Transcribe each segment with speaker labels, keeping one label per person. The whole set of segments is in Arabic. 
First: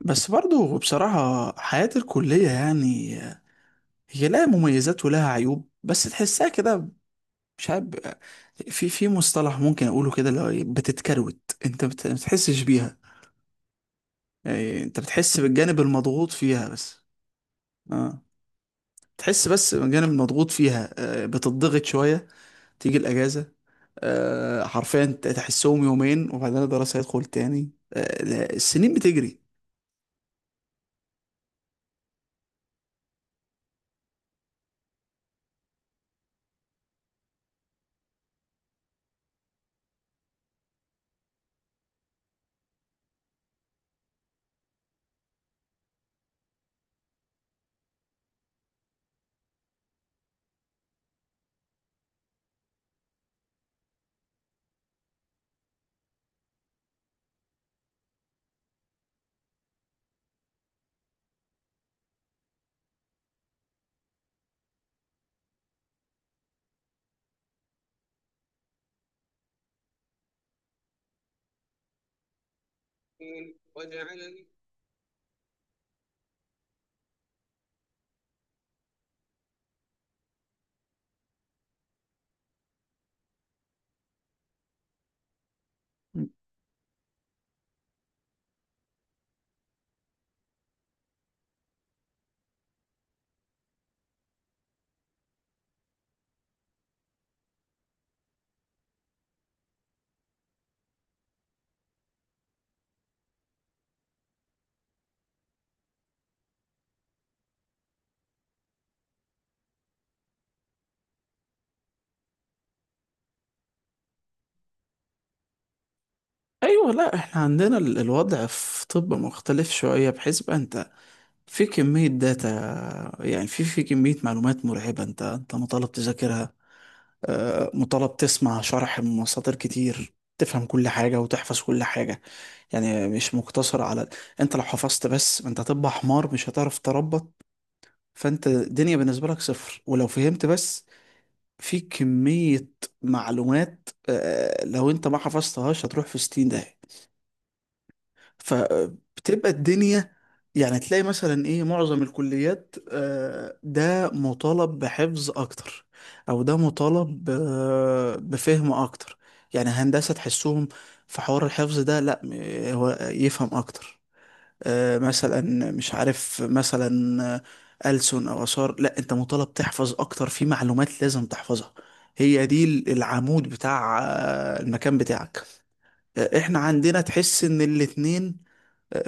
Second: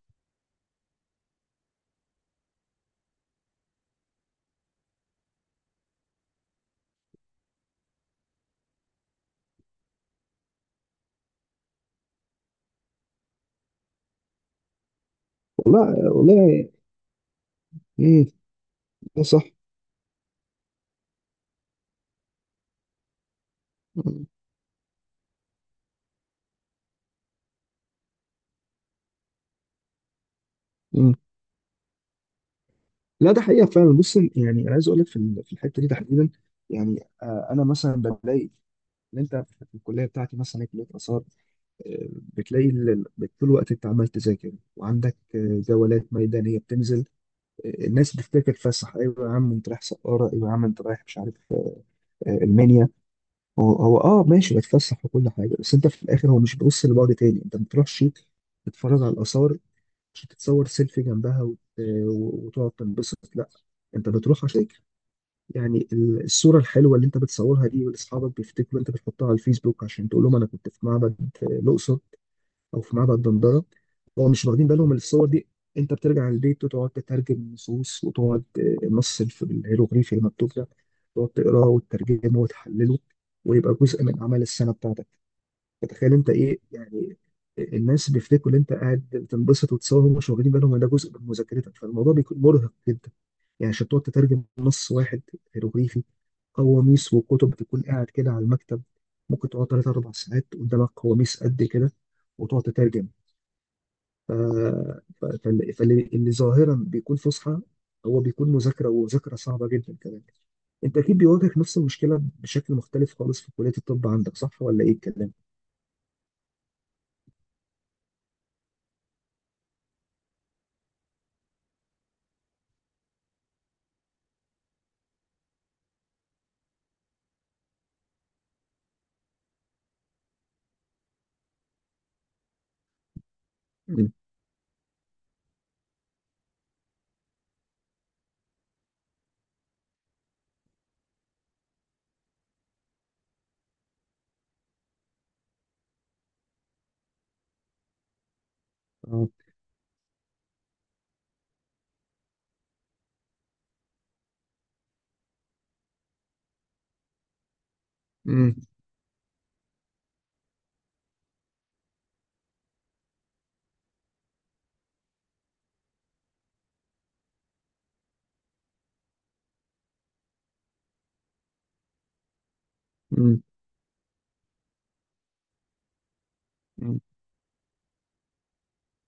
Speaker 1: بس برضه بصراحة حياة الكلية يعني هي لها مميزات ولها عيوب بس تحسها كده. مش عارف. في مصطلح ممكن أقوله كده اللي هو إيه، بتتكروت. أنت ما بتحسش بيها، يعني أنت بتحس بالجانب
Speaker 2: والله
Speaker 1: المضغوط فيها
Speaker 2: والله.
Speaker 1: بس. أه.
Speaker 2: مم. ده صح.
Speaker 1: تحس بس بالجانب المضغوط فيها. بتضغط شوية، تيجي الأجازة.
Speaker 2: مم.
Speaker 1: حرفيا تحسهم يومين وبعدين الدراسة هيدخل تاني. لا، السنين بتجري.
Speaker 2: مم. لا، ده حقيقة فعلا. بص، يعني أنا عايز أقول لك في الحتة دي تحديدا. يعني أنا مثلا بلاقي إن أنت في الكلية بتاعتي مثلا، هي كلية آثار. بتلاقي طول الوقت أنت عمال تذاكر، وعندك جولات ميدانية بتنزل. الناس بتفتكر تفسح، أيوة يا عم أنت رايح سقارة، أيوة يا عم أنت رايح مش عارف، المنيا. هو هو أه ماشي، بتفسح وكل حاجة، بس أنت في الآخر هو مش بيبص لبعد تاني، أنت ما بتروحش تتفرج على الآثار، مش تتصور سيلفي جنبها وتقعد تنبسط، لا. انت بتروح عشان تفتكر. يعني الصوره الحلوه اللي انت بتصورها دي والاصحابك بيفتكروا، انت بتحطها على الفيسبوك عشان تقول لهم انا كنت في معبد الاقصر او في معبد دندره. هو مش واخدين بالهم من الصور دي. انت بترجع البيت وتقعد تترجم نصوص وتقعد، النص الهيروغليفي المكتوب ده تقعد تقراه وتترجمه وتحلله، ويبقى جزء من اعمال السنه بتاعتك. فتخيل انت ايه يعني. الناس بيفتكروا ان انت قاعد بتنبسط وتصور، هم مش واخدين بالهم ان ده جزء من مذاكرتك، فالموضوع بيكون مرهق جدا. يعني عشان تقعد تترجم نص واحد هيروغليفي، قواميس وكتب تكون قاعد كده على المكتب، ممكن تقعد 3 4 ساعات قدامك قواميس قد كده وتقعد تترجم. ف... اللي ظاهرا بيكون فصحى هو بيكون مذاكرة، ومذاكرة صعبة جدا كمان. أنت أكيد بيواجهك نفس المشكلة بشكل مختلف خالص في كلية الطب، عندك صح ولا إيه الكلام؟
Speaker 1: ايوه، لا احنا عندنا الوضع في طب مختلف شويه، بحيث بقى انت في كميه داتا. يعني في كميه معلومات مرعبه، انت مطالب تذاكرها. مطالب تسمع شرح من مصادر كتير، تفهم كل حاجه وتحفظ كل حاجه. يعني مش مقتصر على،
Speaker 2: مم.
Speaker 1: انت لو حفظت بس انت هتبقى حمار، مش هتعرف تربط. فانت الدنيا بالنسبه لك صفر. ولو فهمت بس في كميه معلومات لو انت ما حفظتهاش هتروح في 60 داهيه، فبتبقى الدنيا. يعني تلاقي مثلا ايه، معظم الكليات ده مطالب بحفظ اكتر او ده مطالب
Speaker 2: اه.
Speaker 1: بفهم اكتر. يعني هندسة تحسهم في حوار الحفظ ده، لا هو يفهم اكتر. مثلا مش عارف، مثلا آه، ألسن او آثار، لا انت مطالب تحفظ اكتر. في معلومات لازم تحفظها، هي دي
Speaker 2: مم.
Speaker 1: العمود بتاع المكان بتاعك. احنا
Speaker 2: مم.
Speaker 1: عندنا تحس ان الاتنين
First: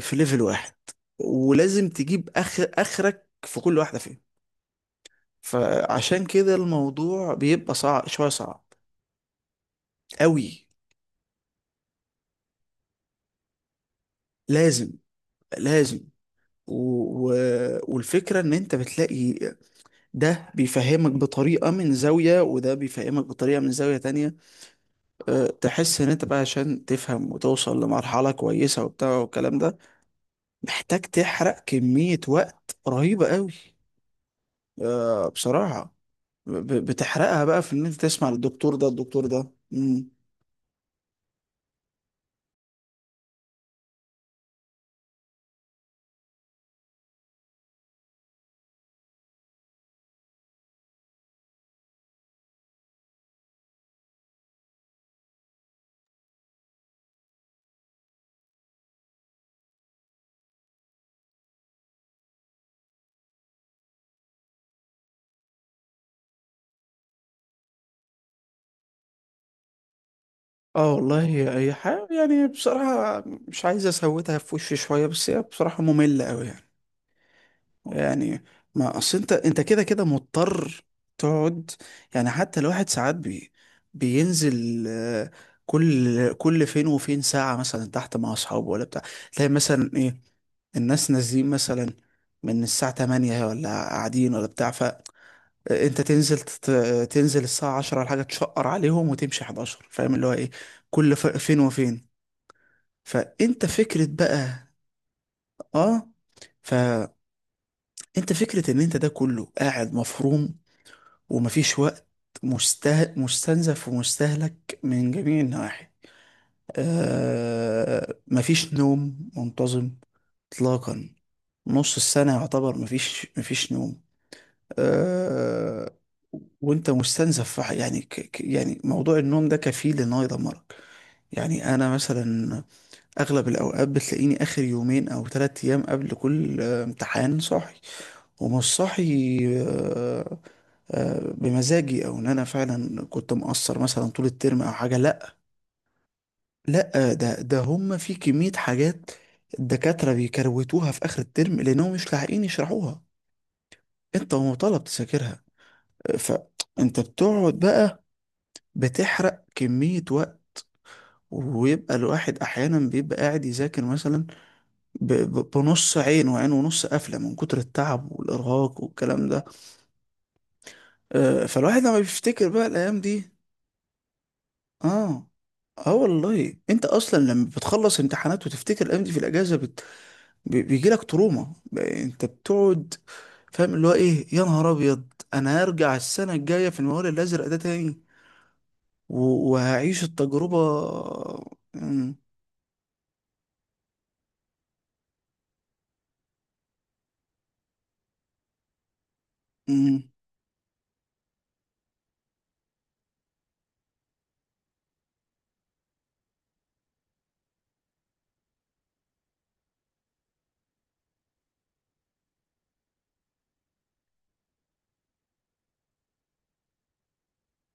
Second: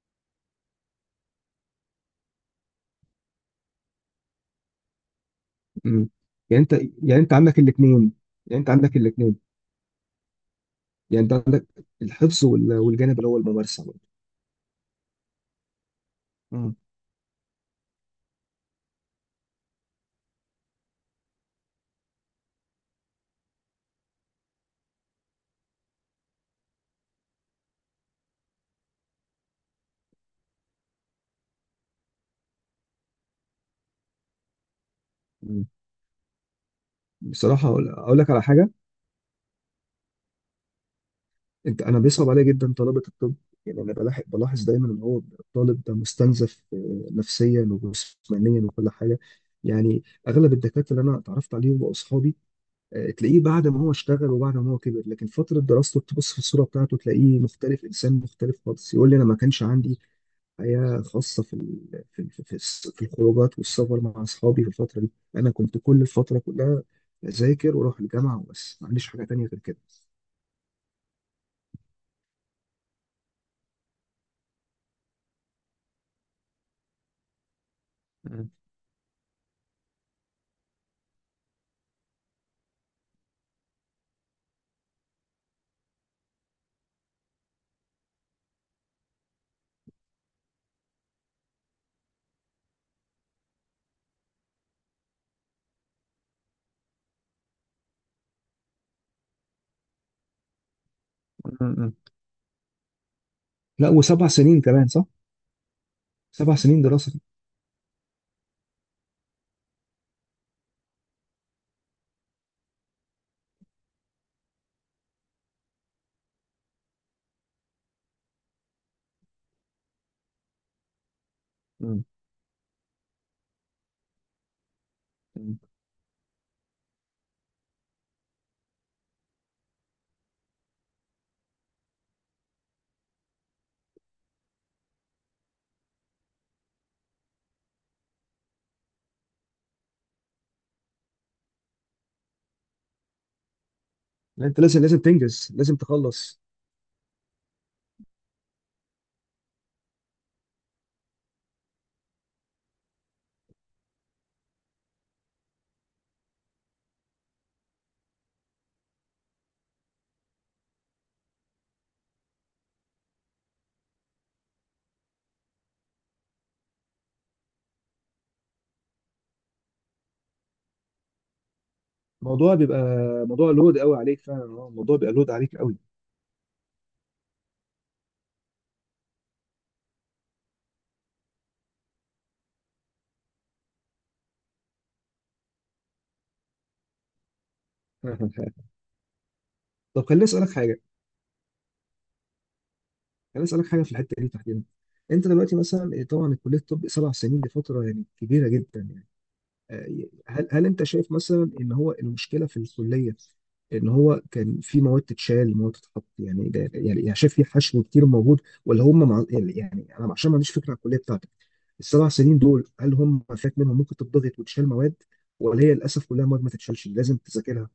Speaker 1: في ليفل واحد، ولازم تجيب اخر اخرك في كل واحده فيهم.
Speaker 2: مم.
Speaker 1: فعشان كده
Speaker 2: يعني انت يعني انت
Speaker 1: الموضوع
Speaker 2: عندك
Speaker 1: بيبقى صعب،
Speaker 2: الاثنين.
Speaker 1: شويه
Speaker 2: يعني
Speaker 1: صعب
Speaker 2: انت عندك الاثنين.
Speaker 1: قوي.
Speaker 2: يعني انت عندك الحفظ والجانب اللي هو الممارسه برضه.
Speaker 1: لازم. لازم. و...
Speaker 2: مم.
Speaker 1: و... والفكره ان انت بتلاقي ده بيفهمك بطريقه من زاويه، وده بيفهمك بطريقه من زاويه تانية. أه، تحس ان انت بقى عشان تفهم وتوصل لمرحله كويسه وبتاع والكلام ده، محتاج تحرق كميه وقت رهيبه قوي. أه،
Speaker 2: مم.
Speaker 1: بصراحه. بتحرقها بقى
Speaker 2: بصراحه،
Speaker 1: في ان انت
Speaker 2: أقول
Speaker 1: تسمع
Speaker 2: لك على حاجه.
Speaker 1: للدكتور ده، الدكتور ده.
Speaker 2: انت، انا بيصعب عليا جدا طلبه الطب. يعني انا بلاحظ دايما ان هو الطالب ده مستنزف، نفسيا وجسمانيا وكل حاجه. يعني اغلب الدكاتره اللي انا اتعرفت عليهم واصحابي، تلاقيه بعد ما هو اشتغل وبعد ما هو كبر، لكن فتره دراسته تبص في الصوره بتاعته تلاقيه مختلف، انسان مختلف خالص. يقول لي انا ما كانش عندي حياة خاصة في الخروجات والسفر مع أصحابي في الفترة دي. أنا كنت كل الفترة كلها أذاكر وأروح الجامعة وبس، ما عنديش حاجة تانية غير كده.
Speaker 1: اه والله، هي حاجة يعني بصراحة، مش عايز اسوتها في وشي شوية، بس هي بصراحة مملة قوي يعني. يعني،
Speaker 2: مم.
Speaker 1: ما اصل انت كده كده مضطر تقعد. يعني حتى الواحد ساعات بينزل كل فين وفين ساعة مثلا تحت مع اصحابه ولا بتاع. تلاقي مثلا ايه، الناس نازلين مثلا من الساعة 8 ولا قاعدين ولا بتاع، انت تنزل تنزل الساعة 10 ولا حاجة، تشقر عليهم وتمشي 11، فاهم اللي هو ايه، كل فين
Speaker 2: مم. مم.
Speaker 1: وفين. فانت
Speaker 2: لا،
Speaker 1: فكرة
Speaker 2: وسبع سنين
Speaker 1: بقى.
Speaker 2: كمان، صح؟
Speaker 1: اه،
Speaker 2: 7 سنين
Speaker 1: فانت
Speaker 2: دراسة.
Speaker 1: فكرة ان انت ده كله قاعد مفروم، ومفيش وقت، مستنزف ومستهلك من جميع النواحي. مفيش نوم منتظم اطلاقا، نص
Speaker 2: مم.
Speaker 1: السنة يعتبر مفيش نوم.
Speaker 2: مم.
Speaker 1: آه، وانت مستنزف في يعني يعني موضوع النوم ده كفيل ان هو يدمرك. يعني انا مثلا اغلب الاوقات بتلاقيني اخر يومين او ثلاث ايام قبل كل امتحان صاحي، ومش صاحي بمزاجي، او ان انا فعلا كنت مقصر مثلا طول
Speaker 2: لا، أنت
Speaker 1: الترم او
Speaker 2: لازم،
Speaker 1: حاجه،
Speaker 2: لازم
Speaker 1: لا.
Speaker 2: تنجز، لازم تخلص.
Speaker 1: لا ده هم في كميه حاجات الدكاتره بيكروتوها في اخر الترم لانهم مش لاحقين يشرحوها، انت مطالب تذاكرها. فانت بتقعد بقى بتحرق كمية وقت، ويبقى الواحد احيانا بيبقى قاعد يذاكر مثلا، بنص عين وعين ونص قافلة من كتر التعب والارهاق والكلام ده. فالواحد لما بيفتكر
Speaker 2: الموضوع
Speaker 1: بقى
Speaker 2: بيبقى
Speaker 1: الايام دي.
Speaker 2: موضوع لود قوي عليك فعلا، اه، الموضوع بيبقى
Speaker 1: اه.
Speaker 2: لود عليك قوي.
Speaker 1: اه والله، انت اصلا لما بتخلص امتحانات وتفتكر الايام دي في الاجازة بيجيلك تروما، انت بتقعد فاهم اللي هو ايه، يا نهار ابيض انا هرجع السنة الجاية في الموال الازرق ده تاني. وهعيش
Speaker 2: طب، خليني أسألك
Speaker 1: التجربة.
Speaker 2: حاجة.
Speaker 1: مم.
Speaker 2: خليني أسألك حاجة في الحتة دي تحديدا. أنت دلوقتي مثلا إيه، طبعا كلية الطب 7 سنين دي فترة يعني كبيرة جدا يعني.
Speaker 1: مم.
Speaker 2: هل انت شايف مثلا ان هو المشكله في الكليه، ان هو كان في مواد تتشال، مواد تتحط، يعني ده يعني شايف في حشو كتير موجود، ولا هم مع؟ يعني انا عشان ما عنديش فكره عن الكليه بتاعتك، ال7 سنين دول هل هم فات منهم، ممكن تضغط وتشال مواد، ولا هي للاسف كلها مواد ما تتشالش لازم تذاكرها؟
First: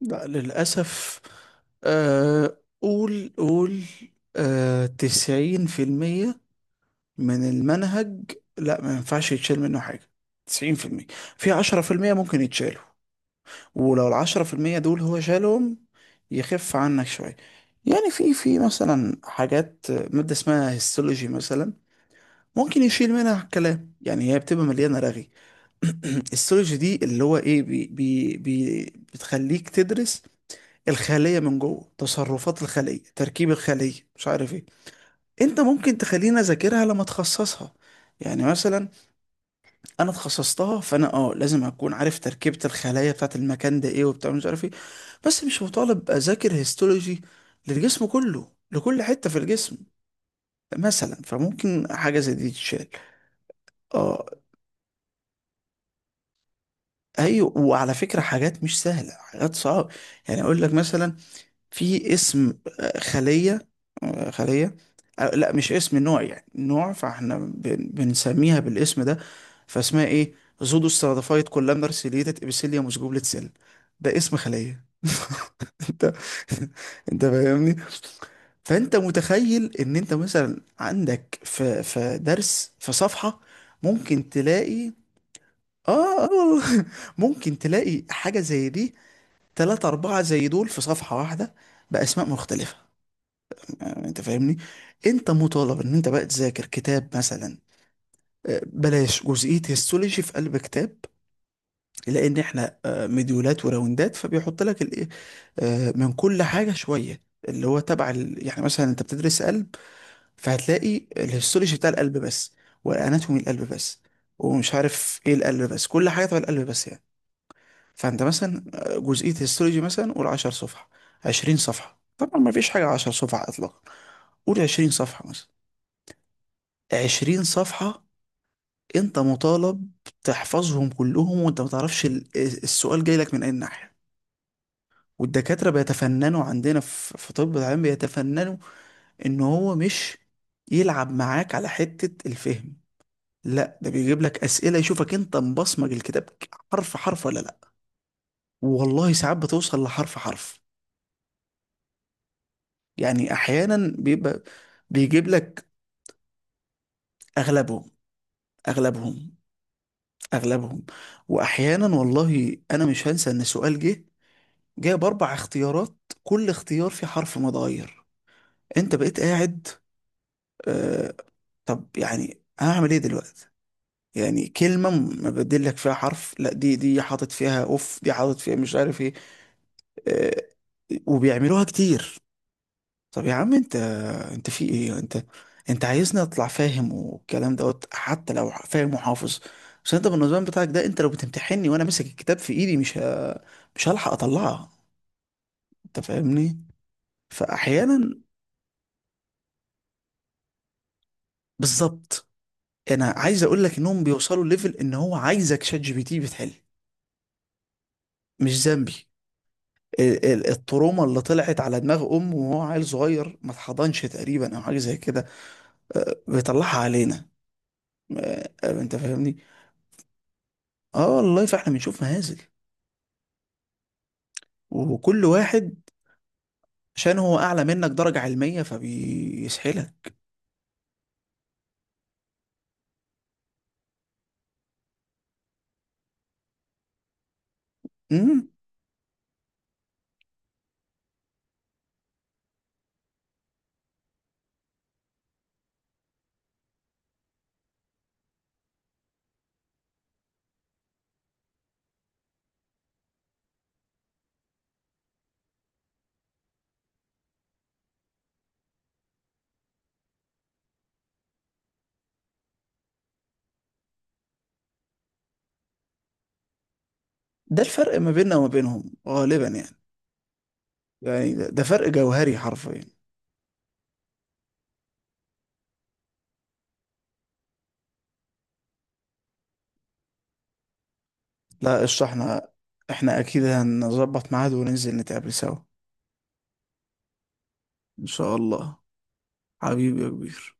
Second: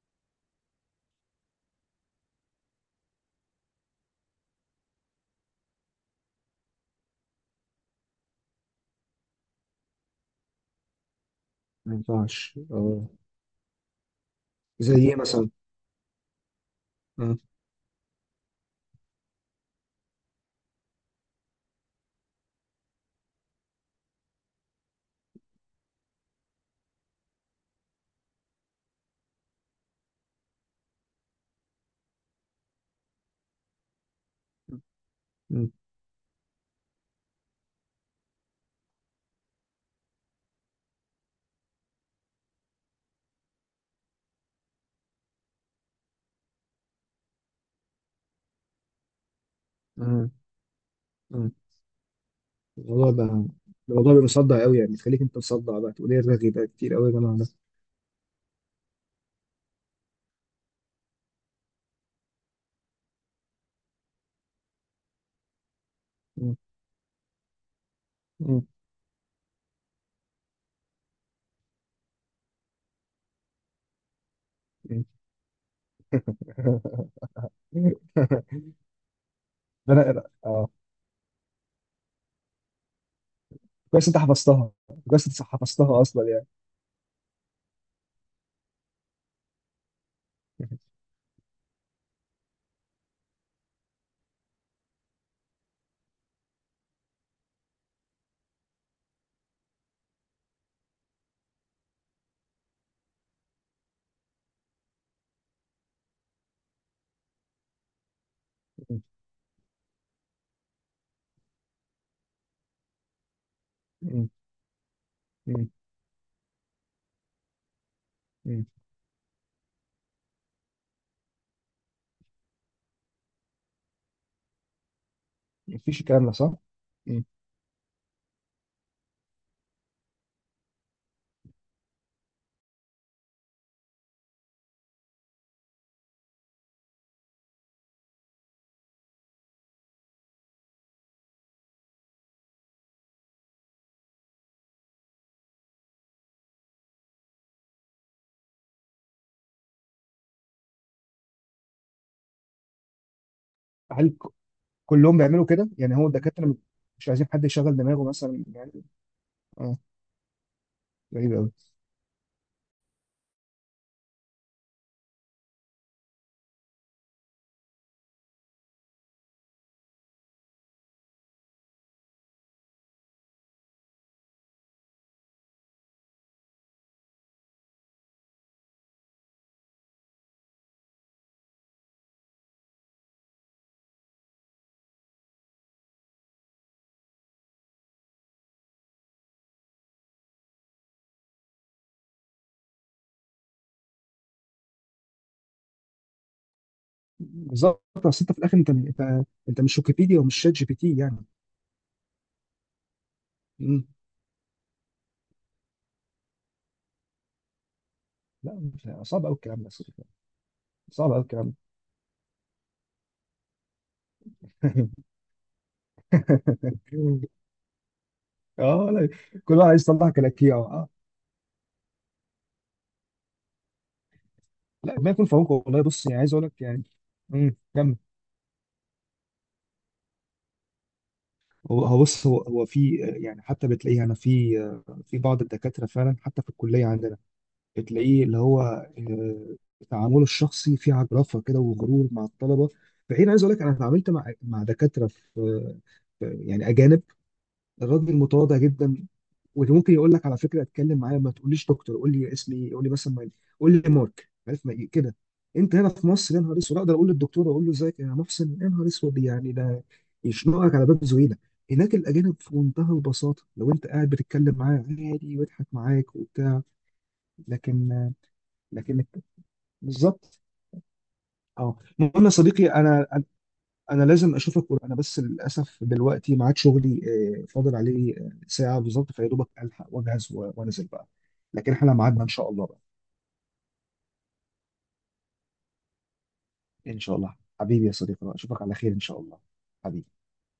Speaker 1: لا للأسف. قول قول. تسعين في المية من المنهج، لا ما ينفعش يتشال منه حاجة. تسعين في المية، في عشرة في
Speaker 2: ما
Speaker 1: المية ممكن
Speaker 2: ينفعش،
Speaker 1: يتشالوا،
Speaker 2: اه.
Speaker 1: ولو العشرة في المية
Speaker 2: زي
Speaker 1: دول
Speaker 2: ايه
Speaker 1: هو
Speaker 2: مثلا؟
Speaker 1: شالهم يخف عنك شوية.
Speaker 2: اه.
Speaker 1: يعني في مثلا حاجات، مادة اسمها هيستولوجي مثلا، ممكن يشيل منها الكلام، يعني هي بتبقى مليانة رغي. السيولوجي دي اللي هو ايه، بي بي بي بتخليك تدرس الخلية من جوه، تصرفات الخلية، تركيب الخلية، مش عارف ايه. انت
Speaker 2: اه.
Speaker 1: ممكن تخليني اذاكرها لما اتخصصها. يعني مثلا انا اتخصصتها، فانا اه لازم اكون عارف تركيبة الخلايا بتاعت المكان ده ايه، وبتاع مش عارف ايه. بس مش مطالب اذاكر هيستولوجي للجسم كله، لكل حتة في الجسم
Speaker 2: اه.
Speaker 1: مثلا.
Speaker 2: اه.
Speaker 1: فممكن حاجة زي دي تتشال.
Speaker 2: الموضوع بقى الموضوع بيبقى
Speaker 1: اه.
Speaker 2: مصدع قوي يعني، تخليك انت مصدع، بقى تقول ايه الرغي بقى كتير قوي يا جماعه ده.
Speaker 1: ايوه، وعلى فكرة، حاجات مش سهلة، حاجات صعبة. يعني اقول لك مثلا، في اسم خلية، خلية، لا مش اسم، نوع يعني،
Speaker 2: اه.
Speaker 1: نوع فاحنا بنسميها
Speaker 2: اه.
Speaker 1: بالاسم ده. فاسمها ايه؟ زودو ستراتيفايد كولامنر سيليتد ابيثيليوم جوبلت سيل. ده اسم خلية. انت، انت
Speaker 2: اه.
Speaker 1: فاهمني. فانت متخيل
Speaker 2: ده
Speaker 1: ان انت
Speaker 2: انا
Speaker 1: مثلا
Speaker 2: اه،
Speaker 1: عندك في درس في صفحة
Speaker 2: كويس انت
Speaker 1: ممكن
Speaker 2: حفظتها،
Speaker 1: تلاقي.
Speaker 2: كويس انت حفظتها
Speaker 1: اه،
Speaker 2: اصلا يعني.
Speaker 1: ممكن تلاقي حاجة زي دي تلاتة أربعة زي دول في صفحة واحدة، بأسماء مختلفة. يعني انت فاهمني. انت مطالب ان انت بقى تذاكر كتاب مثلا. بلاش جزئية هيستولوجي في قلب كتاب، لان احنا مديولات وراوندات، فبيحط لك الايه من كل حاجة شوية، اللي هو تبع يعني مثلا انت بتدرس قلب، فهتلاقي الهيستولوجي بتاع القلب بس، والاناتومي القلب بس،
Speaker 2: م-
Speaker 1: ومش عارف ايه القلب
Speaker 2: م-
Speaker 1: بس، كل حاجة تبع القلب بس يعني. فانت مثلا
Speaker 2: م-
Speaker 1: جزئية هيستولوجي مثلا، قول 10 صفحة، 20 صفحة، طبعا ما فيش حاجة 10 صفحة اطلاقا، قول 20 صفحة مثلا،
Speaker 2: مفيش الكلام ده صح؟ م.
Speaker 1: عشرين صفحة. انت مطالب تحفظهم كلهم، وانت ما تعرفش السؤال جاي لك من اي ناحية. والدكاترة بيتفننوا عندنا في طب، العلم بيتفننوا ان هو مش يلعب معاك على حتة الفهم، لا ده بيجيب لك اسئلة يشوفك انت مبصمج الكتاب حرف حرف ولا لا. والله ساعات بتوصل لحرف حرف، يعني احيانا
Speaker 2: هل ك-
Speaker 1: بيبقى
Speaker 2: كلهم
Speaker 1: بيجيب
Speaker 2: بيعملوا
Speaker 1: لك.
Speaker 2: كده؟ يعني هو الدكاترة مش عايزين حد يشغل
Speaker 1: اغلبهم.
Speaker 2: دماغه مثلا يعني.
Speaker 1: اغلبهم.
Speaker 2: اه،
Speaker 1: اغلبهم.
Speaker 2: غريب قوي.
Speaker 1: واحيانا والله انا مش هنسى ان سؤال جه جايب اربع اختيارات، كل اختيار فيه حرف متغير، انت بقيت قاعد آه، طب يعني هعمل ايه دلوقتي؟ يعني كلمة مبدل لك فيها حرف، لا دي حاطط فيها اوف، دي حاطط فيها مش عارف ايه. آه، وبيعملوها كتير. طب يا عم انت، انت في ايه انت، انت عايزني اطلع فاهم والكلام دوت، حتى لو فاهم وحافظ، بس انت بالنظام بتاعك ده، انت لو بتمتحني وانا ماسك الكتاب في ايدي، مش هلحق اطلعها. انت فاهمني.
Speaker 2: بالظبط، بس
Speaker 1: فاحيانا،
Speaker 2: انت في الاخر، انت مش ويكيبيديا ومش شات جي بي تي يعني.
Speaker 1: بالظبط. انا عايز اقول لك
Speaker 2: م.
Speaker 1: انهم بيوصلوا ليفل ان هو عايزك شات جي بي تي بتحل،
Speaker 2: لا،
Speaker 1: مش
Speaker 2: مش
Speaker 1: ذنبي.
Speaker 2: صعب قوي الكلام ده.
Speaker 1: التروما
Speaker 2: صعب
Speaker 1: اللي
Speaker 2: قوي الكلام ده.
Speaker 1: طلعت على دماغ امه وهو عيل صغير، ما اتحضنش تقريبا، او حاجه زي كده، بيطلعها علينا.
Speaker 2: اه،
Speaker 1: انت
Speaker 2: لا،
Speaker 1: فاهمني.
Speaker 2: كل واحد عايز يطلع كلاكيع، اه، آه.
Speaker 1: اه والله، فاحنا بنشوف مهازل،
Speaker 2: لا، ما
Speaker 1: وكل
Speaker 2: يكون في عونكم
Speaker 1: واحد
Speaker 2: والله. بص، يعني عايز اقول لك يعني.
Speaker 1: عشان هو
Speaker 2: م،
Speaker 1: اعلى منك
Speaker 2: كمل.
Speaker 1: درجه علميه فبيسحلك.
Speaker 2: هو هو بص، هو هو في، يعني حتى بتلاقيه، انا في بعض الدكاتره فعلا، حتى في الكليه عندنا، بتلاقيه اللي
Speaker 1: امم
Speaker 2: هو، آه، تعامله الشخصي فيه عجرفه كده وغرور مع الطلبه. فحين عايز اقول لك انا اتعاملت مع دكاتره يعني اجانب. الراجل متواضع جدا، واللي ممكن يقول لك، على فكره اتكلم معايا ما تقوليش دكتور، قول لي اسمي ايه، قول لي مثلا قول لي مارك، عارف ما إيه كده. انت هنا في مصر يا نهار اسود اقدر اقول للدكتور، اقول له ازيك يا محسن؟ يا نهار اسود، يعني ده يشنقك على باب زويله. هناك الاجانب في منتهى البساطه، لو انت قاعد بتتكلم معاه عادي ويضحك معاك وبتاع.
Speaker 1: ده الفرق ما
Speaker 2: لكن
Speaker 1: بيننا وما بينهم
Speaker 2: لكن،
Speaker 1: غالبا يعني.
Speaker 2: بالظبط.
Speaker 1: يعني ده
Speaker 2: اه،
Speaker 1: فرق
Speaker 2: المهم يا
Speaker 1: جوهري
Speaker 2: صديقي،
Speaker 1: حرفيا.
Speaker 2: انا لازم اشوفك، انا بس للاسف دلوقتي ميعاد شغلي، فاضل عليه ساعه بالظبط، فيا دوبك الحق واجهز وانزل بقى. لكن
Speaker 1: لا
Speaker 2: احنا
Speaker 1: قشطة،
Speaker 2: ميعادنا ان
Speaker 1: احنا
Speaker 2: شاء الله بقى.
Speaker 1: احنا اكيد هنظبط ميعاد وننزل نتقابل سوا.
Speaker 2: ان شاء الله حبيبي يا
Speaker 1: ان
Speaker 2: صديقي،
Speaker 1: شاء
Speaker 2: اشوفك على
Speaker 1: الله
Speaker 2: خير ان شاء الله.
Speaker 1: حبيبي يا
Speaker 2: حبيبي.
Speaker 1: كبير.